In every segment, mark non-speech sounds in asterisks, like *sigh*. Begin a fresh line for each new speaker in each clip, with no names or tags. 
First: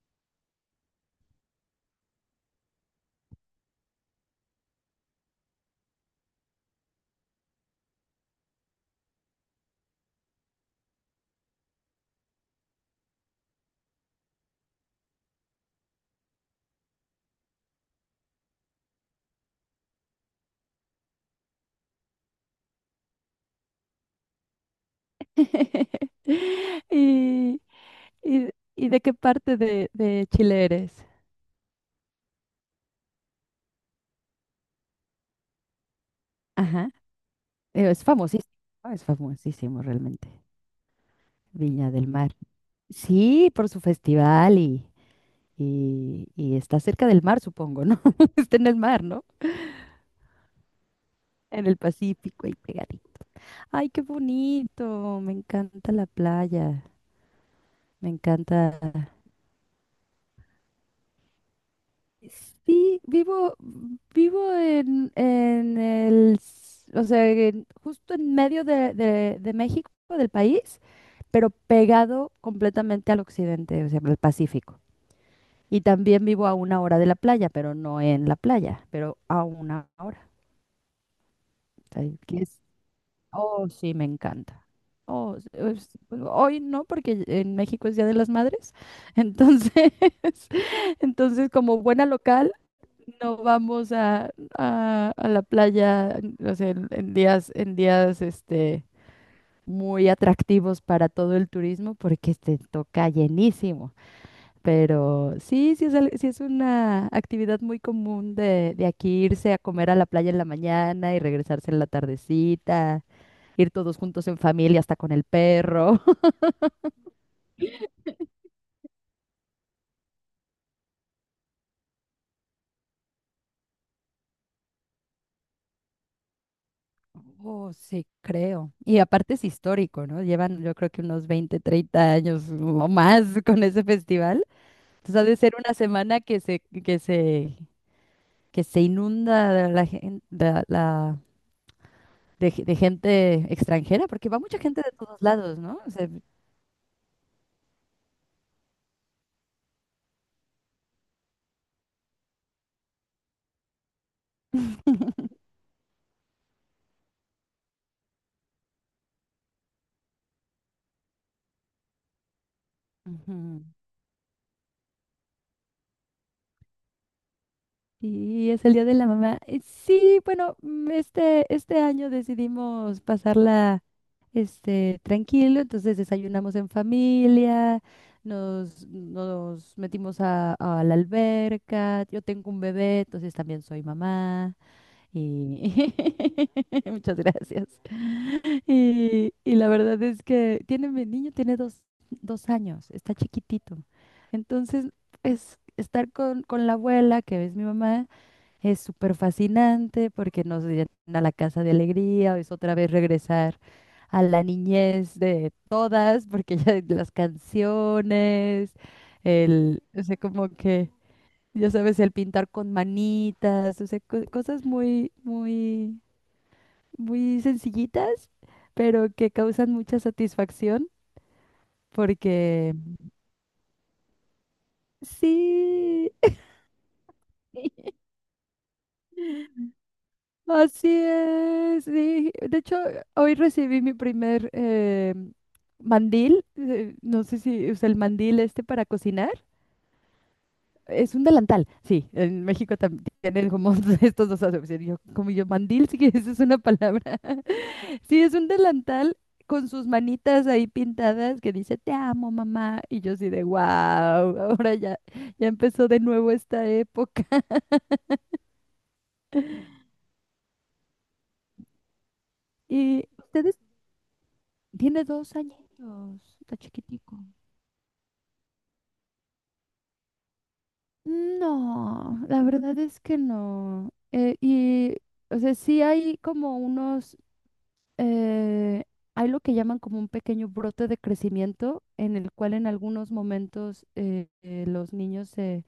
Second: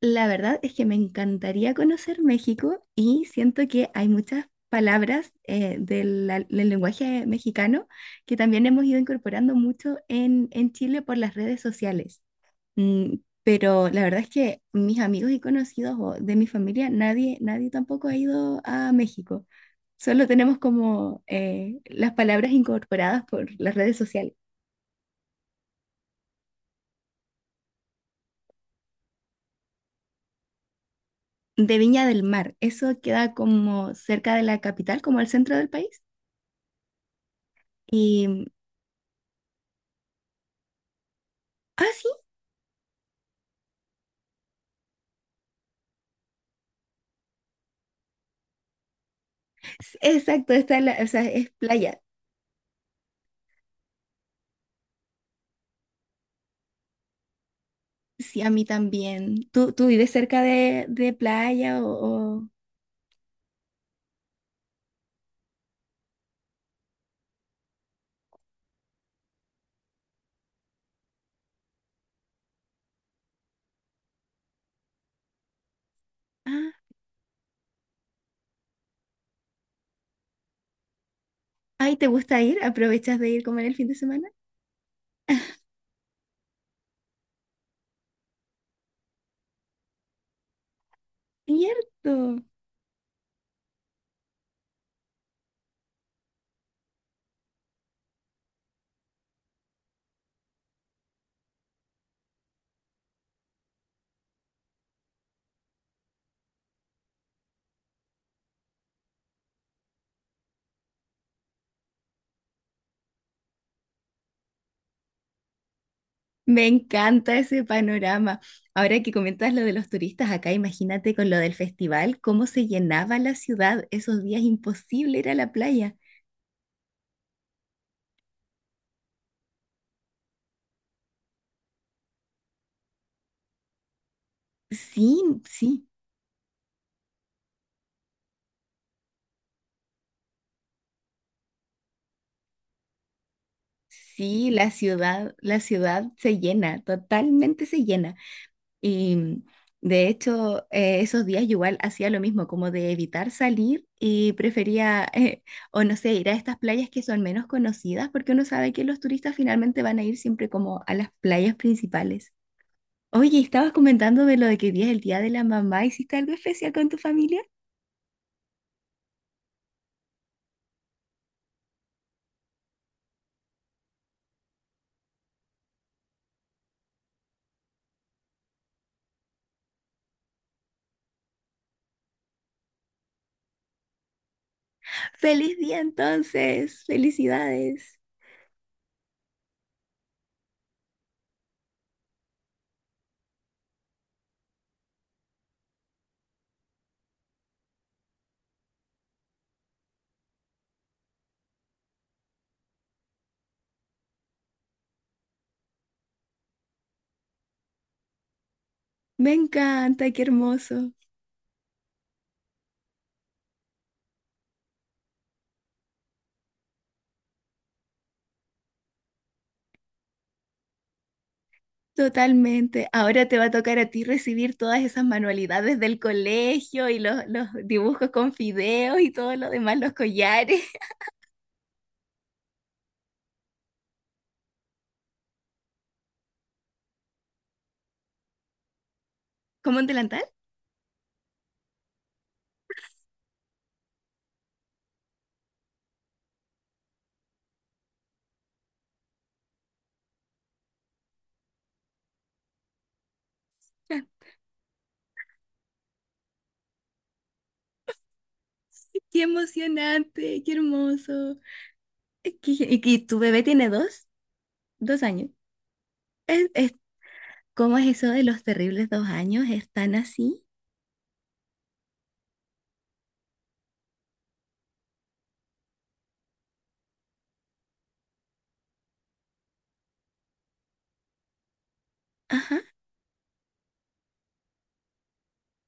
La verdad es que me encantaría conocer México y siento que hay muchas palabras del lenguaje mexicano que también hemos ido incorporando mucho en Chile por las redes sociales. Mm, pero la verdad es que mis amigos y conocidos o de mi familia, nadie tampoco ha ido a México. Solo tenemos como las palabras incorporadas por las redes sociales.
*laughs* Y, y, y de qué parte de Chile eres?
De Viña del Mar, eso queda como cerca de la capital, como al centro del país.
Ajá. Es
Y
famosísimo, ¿no? Es famosísimo realmente.
ah,
Viña
sí,
del Mar. Sí, por su festival y está cerca del mar, supongo, ¿no? *laughs* Está en el mar, ¿no?
exacto, está en la, o sea, es
En el
playa.
Pacífico, ahí pegadito. Ay, qué bonito. Me encanta la playa. Me
Sí, a mí
encanta.
también. Tú vives cerca de playa o?
Sí, vivo en el, o sea, justo en medio de México, del país, pero pegado completamente al occidente, o sea, al Pacífico. Y también vivo a
Ah,
1 hora de la playa, pero no en la playa, pero a 1 hora. O
ay,
sea,
¿te
que
gusta
es.
ir? ¿Aprovechas de ir como en
Oh,
el fin de
sí, me
semana?
encanta. Oh, pues, hoy no, porque en México es Día de las Madres. Entonces, *laughs* como buena
Cierto.
local, no vamos a la playa, o sea, en días, muy atractivos para todo el turismo, porque te toca llenísimo. Pero sí, sí es una actividad muy común de aquí irse a comer a la playa en la mañana y regresarse en la tardecita, ir todos juntos en familia, hasta con el perro. *laughs*
Me encanta ese panorama. Ahora que comentas lo de los turistas acá, imagínate con lo del festival, cómo se llenaba la ciudad. Esos días imposible ir a la playa.
Oh, sí, creo. Y aparte es histórico, ¿no? Llevan yo creo que unos 20, 30 años o más *laughs* con ese festival. Entonces
Sí,
ha de ser una
sí,
semana que se inunda de la, gen- de, la- de ge- de gente extranjera, porque va
sí,
mucha gente de todos lados,
la
¿no? O sea,
ciudad se llena, totalmente se llena. Y de hecho, esos días yo igual hacía lo mismo, como de evitar salir y prefería, o no sé, ir a estas playas que son menos conocidas, porque uno sabe que los turistas finalmente van a ir siempre como a las playas principales. Oye,
ujú.
estabas comentando de lo de que día es el día de la mamá, ¿hiciste algo especial con tu familia?
Y es el Día de la Mamá. Sí, bueno, este año decidimos pasarla tranquilo, entonces desayunamos en familia, nos metimos a la alberca, yo tengo un bebé, entonces también soy mamá
*laughs* ¡Feliz
y
día entonces!
*laughs* muchas gracias.
¡Felicidades!
Y la verdad es que mi niño tiene dos años, está chiquitito, entonces es estar con la abuela, que es mi mamá, es súper fascinante porque nos llena la casa de alegría, es otra vez regresar a la niñez de todas, porque ya *laughs* las canciones,
Me
o
encanta,
sea,
qué
como que,
hermoso.
ya sabes, el pintar con manitas, o sea, cosas muy, muy, muy sencillitas, pero que causan mucha satisfacción porque
Totalmente. Ahora te va a tocar a ti recibir todas esas manualidades del
sí.
colegio y los
*laughs*
dibujos con fideos y todo lo demás, los collares.
Así es, sí. De hecho, hoy recibí mi primer mandil. No sé si usa el mandil este para cocinar.
*laughs* ¿Como un delantal?
Es un delantal, sí. En México también tienen como *laughs* estos dos acepciones. Yo, como yo, mandil, sí, *laughs* que esa es una palabra. *laughs* Sí, es un delantal con sus manitas ahí pintadas que dice, te amo, mamá. Y yo así de, wow, ahora ya empezó de nuevo esta época.
*laughs* Qué emocionante, qué hermoso. Qué-
*laughs*
¿Y, y
Y
tu bebé
ustedes,
tiene dos? Dos
tiene
años.
2 añitos,
Es,
está
es-
chiquitico.
¿Cómo es eso de los terribles dos años? ¿Están así?
No, la verdad es que no. Y, o sea, sí hay como eh, hay lo que llaman como un pequeño brote de crecimiento en el cual
Ajá.
en algunos momentos los niños,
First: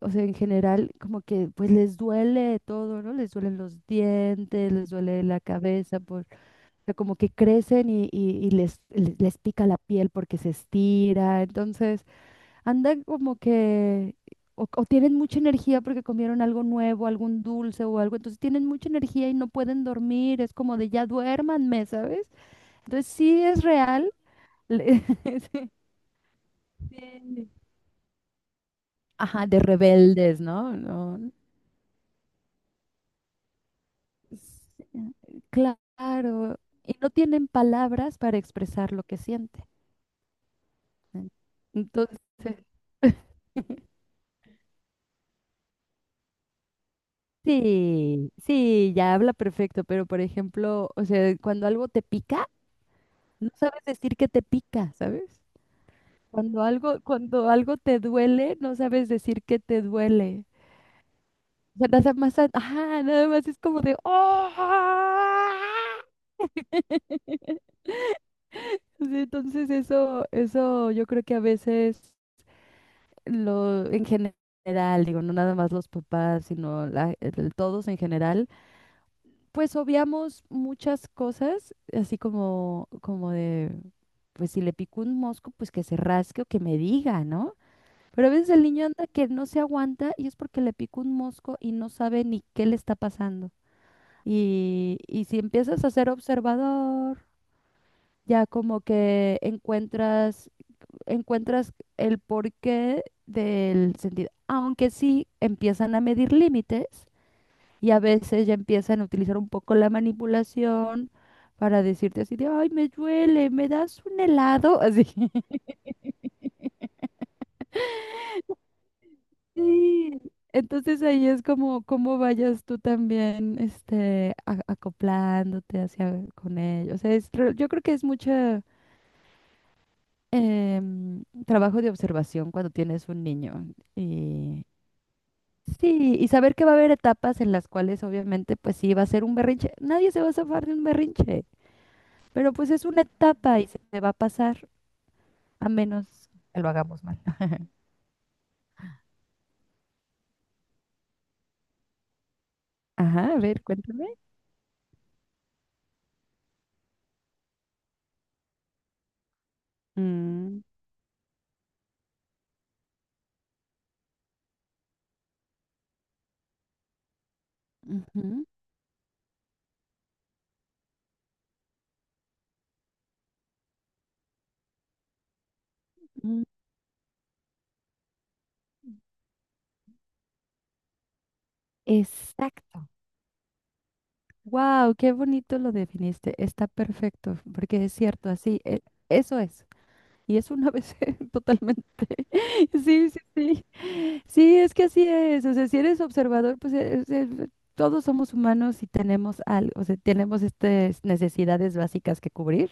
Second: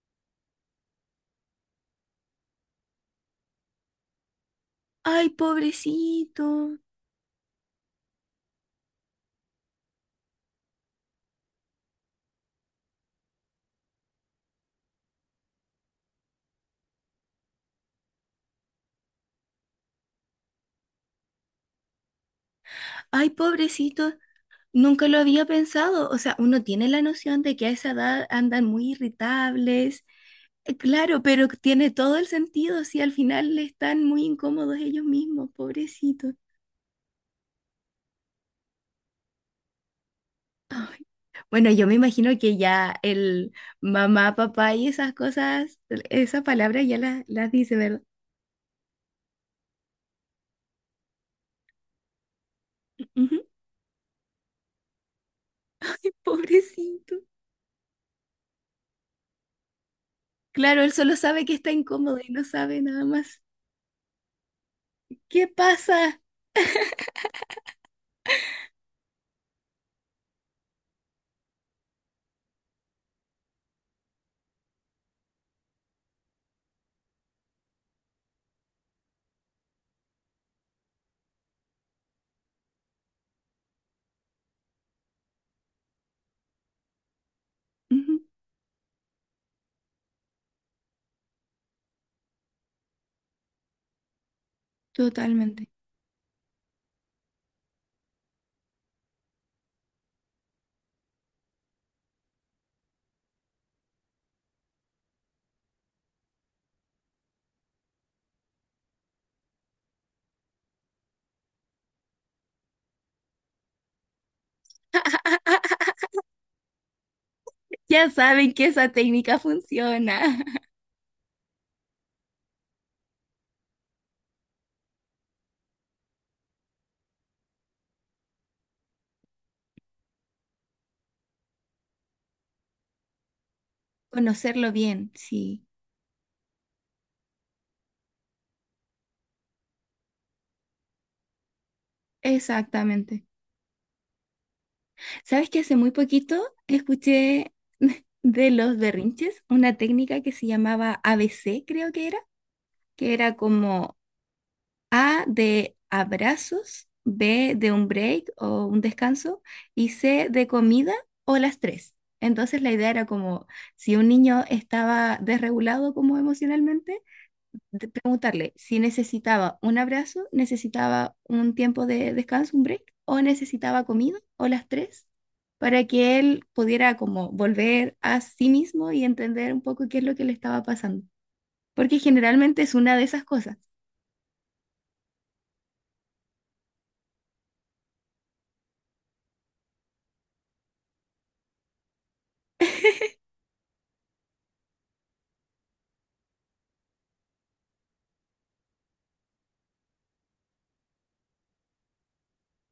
o sea, en general, como que pues les duele todo, ¿no? Les duelen los dientes, les duele
Ay,
la cabeza,
pobrecito.
o sea, como que crecen y les pica la piel porque se estira. Entonces andan como que, o tienen mucha energía porque comieron algo nuevo, algún dulce o algo, entonces tienen mucha energía y no pueden dormir, es como de ya duérmanme, ¿sabes? Entonces
Ay,
sí es real.
pobrecito.
le-
Nunca lo había
*laughs*
pensado, o sea, uno tiene
sí,
la noción
sí.
de que a esa edad andan muy
Ajá, de
irritables,
rebeldes, ¿no?
claro,
No.
pero tiene todo el sentido si al final están muy incómodos ellos
Sí,
mismos, pobrecitos.
claro, y no tienen palabras para expresar lo que sienten.
Ay,
en-
bueno, yo me
Entonces,
imagino que ya
*laughs*
el mamá, papá y esas cosas, esas palabras ya las dice, ¿verdad?
sí, sí, ya habla perfecto, pero por ejemplo, o sea, cuando algo te pica,
Ujú.
no sabes decir que te pica, ¿sabes?
*laughs* Ay,
Cuando algo,
pobrecito.
cuando algo te duele, no sabes decir que te duele.
Claro, él solo sabe que está
O sea, nada
incómodo y
más,
no sabe
ajá,
nada
nada
más.
más es como de, ¡oh!
¿Qué pasa?
Sí, entonces eso yo creo que a veces en general, digo, no nada más los papás, sino todos en general, pues obviamos muchas cosas, así como de, pues si le picó un mosco, pues que se rasque o que me diga, ¿no?
Ujú,
Pero a veces el niño anda que no se aguanta y es porque le picó un mosco y no sabe ni qué le está pasando. Y si
totalmente.
empiezas a ser observador, ya como que encuentras el porqué del sentido. Aunque sí empiezan a medir límites y a veces ya empiezan a utilizar un poco la manipulación para decirte así de, ay, me duele, me das un helado, *laughs* así.
Ya saben que esa técnica
Sí,
funciona. *laughs*
entonces ahí es como cómo vayas tú también acoplándote hacia con ellos. O sea, es yo creo que es mucho trabajo de observación cuando tienes un niño y
Conocerlo bien, sí,
sí, y saber que va a haber etapas en las cuales obviamente pues sí va a ser un berrinche. Nadie se va a zafar de un berrinche, pero pues es una
exactamente.
etapa y se te va a pasar
¿Sabes que
a
hace muy
menos
poquito
que lo hagamos mal.
escuché *laughs* de los berrinches una técnica que se llamaba ABC creo que
Ajá,
era
a ver,
como
cuéntame.
A de abrazos, B de un break o un descanso y C de
Mm.
comida o las tres? Entonces la idea era como si un niño estaba desregulado como emocionalmente, de
Ujú.
preguntarle si necesitaba un abrazo, necesitaba un tiempo de descanso, un break, o necesitaba comida, o las tres, para que
Mm.
él pudiera como volver a sí mismo y entender un poco qué es lo que le estaba pasando. Porque generalmente es
Exacto.
una de esas cosas.
Wow, qué bonito lo definiste. Está perfecto, porque es cierto, así, eso es. Y es una vez *laughs* totalmente. *laughs* Sí, sí, sí. Sí, es que así es. O sea, si eres observador, pues todos somos humanos y tenemos algo, o sea, tenemos estas necesidades básicas que cubrir.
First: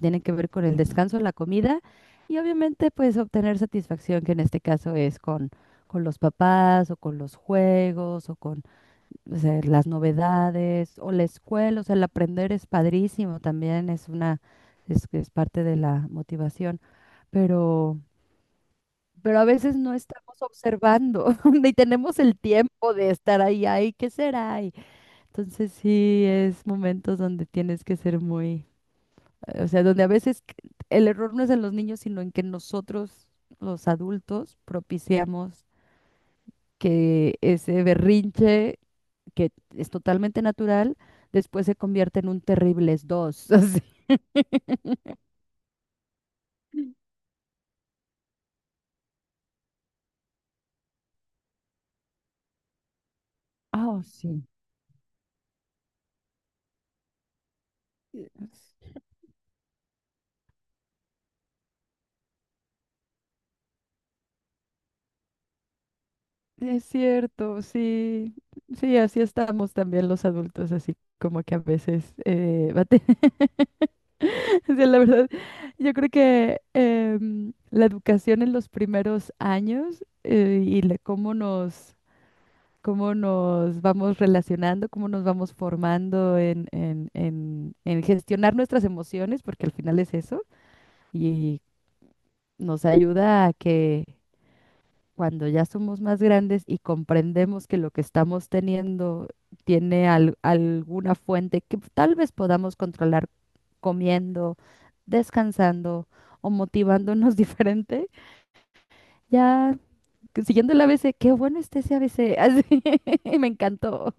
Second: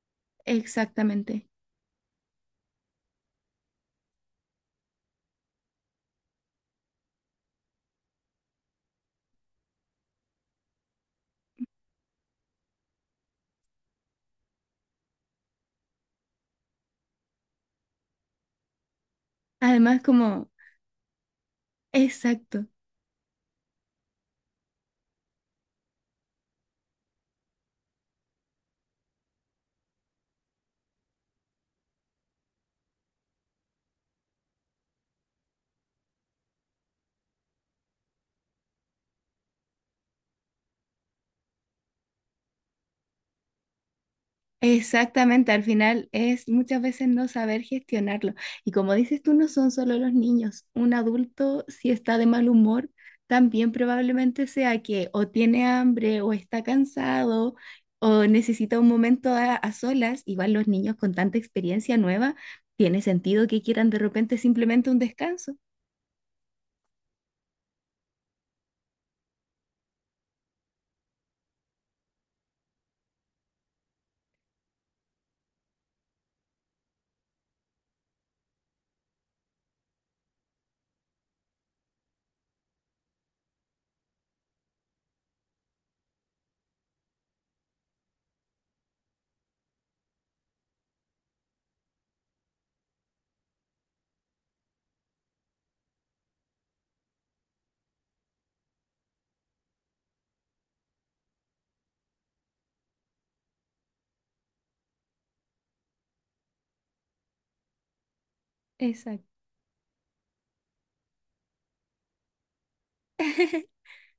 Tienen que ver con el descanso, la
Exactamente.
comida y obviamente pues obtener satisfacción, que en este caso es con los papás o con los juegos, o sea, las novedades o la escuela, o sea, el aprender es padrísimo también, es parte de la motivación, pero, pero a veces no
Además,
estamos
como,
observando *laughs* ni tenemos el
exacto.
tiempo de estar ahí, ay, ¿qué será? Y entonces sí, es momentos donde tienes que ser muy, o sea, donde a veces el error no es en los niños, sino en que nosotros, los adultos, propiciamos que ese berrinche, que es totalmente natural, después se convierte en un terribles dos. *laughs* Así.
Exactamente, al final es muchas veces no saber gestionarlo. Y como dices tú, no son solo los niños. Un adulto, si está de mal humor, también
Ah, oh, sí.
probablemente sea que o tiene hambre o está cansado o
Es
necesita un momento a solas. Igual los niños con tanta experiencia nueva, tiene sentido que quieran de repente simplemente un descanso.
es cierto, sí. Sí, así estamos también los adultos, así como que a veces *laughs* O sea, la verdad, yo creo que la educación en los primeros años, y cómo nos vamos relacionando, cómo nos vamos formando en gestionar nuestras emociones, porque al final es eso, y nos ayuda a que cuando ya somos más grandes y comprendemos que lo que estamos teniendo tiene alguna fuente que tal vez podamos controlar comiendo, descansando o motivándonos *laughs* diferente,
Exacto.
ya siguiendo el ABC, qué bueno está ese ABC, *laughs* así, me encantó.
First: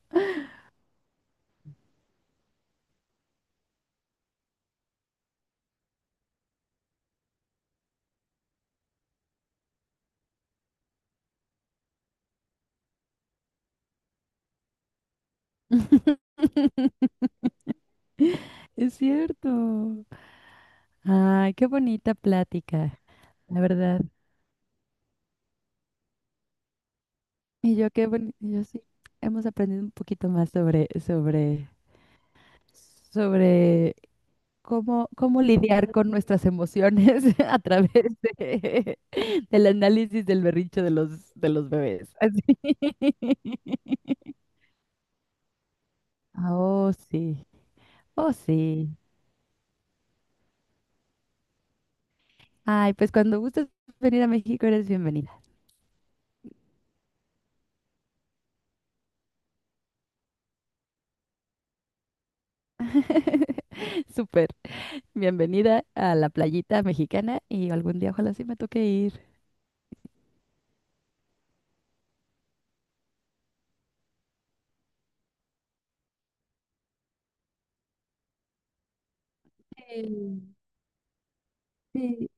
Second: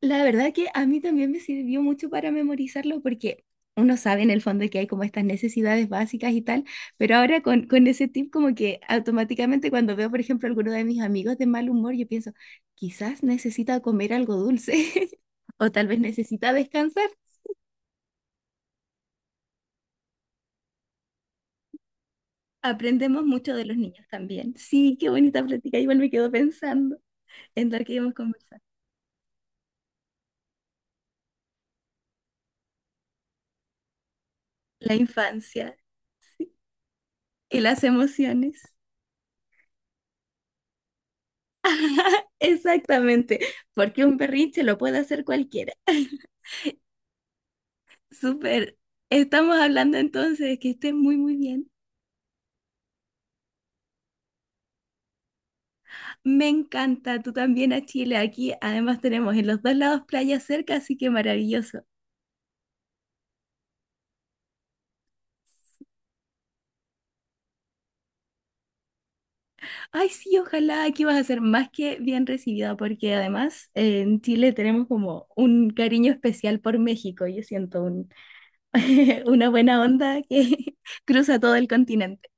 La verdad que a mí también me sirvió mucho para memorizarlo porque uno sabe en el fondo que hay como estas necesidades básicas y tal, pero ahora con ese tip como que automáticamente cuando veo, por ejemplo, alguno de mis amigos de mal humor, yo pienso, quizás necesita comer algo dulce *laughs* o tal vez necesita descansar.
*laughs* Es cierto. Ay, qué bonita plática,
Aprendemos mucho
la
de los
verdad.
niños también. Sí, qué bonita plática. Igual me quedo pensando en
Y
lo
yo
que
qué
hemos
boni- y
conversado.
yo sí, hemos aprendido un poquito más sobre
La
cómo
infancia
lidiar con nuestras emociones *laughs* a
y las
través
emociones.
de, del análisis del berrinche de los bebés.
*laughs*
Así.
Exactamente,
*laughs*
porque un berrinche lo puede hacer cualquiera. *laughs*
Ah, oh, sí. Oh,
Súper.
sí.
Estamos hablando entonces, que estés muy, muy bien.
Ay, pues cuando gustes venir a México eres bienvenida.
Me encanta, tú también a Chile. Aquí además tenemos en los dos lados playas cerca, así que maravilloso.
*laughs* Súper. Bienvenida a la playita mexicana y algún día ojalá sí me toque ir.
Ay, sí, ojalá aquí vas a ser más que bien recibida, porque además en Chile tenemos como un cariño especial por México. Yo siento un- *laughs* una buena onda
Eh,
que *laughs* cruza todo el continente.
Sí,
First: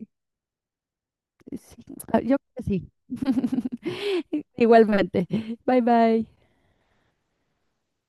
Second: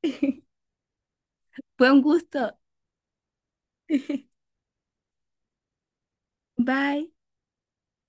sí,
Fue un
ah, yo creo
gusto.
que sí.
*laughs*
*laughs* Igualmente. Bye bye.
Bye.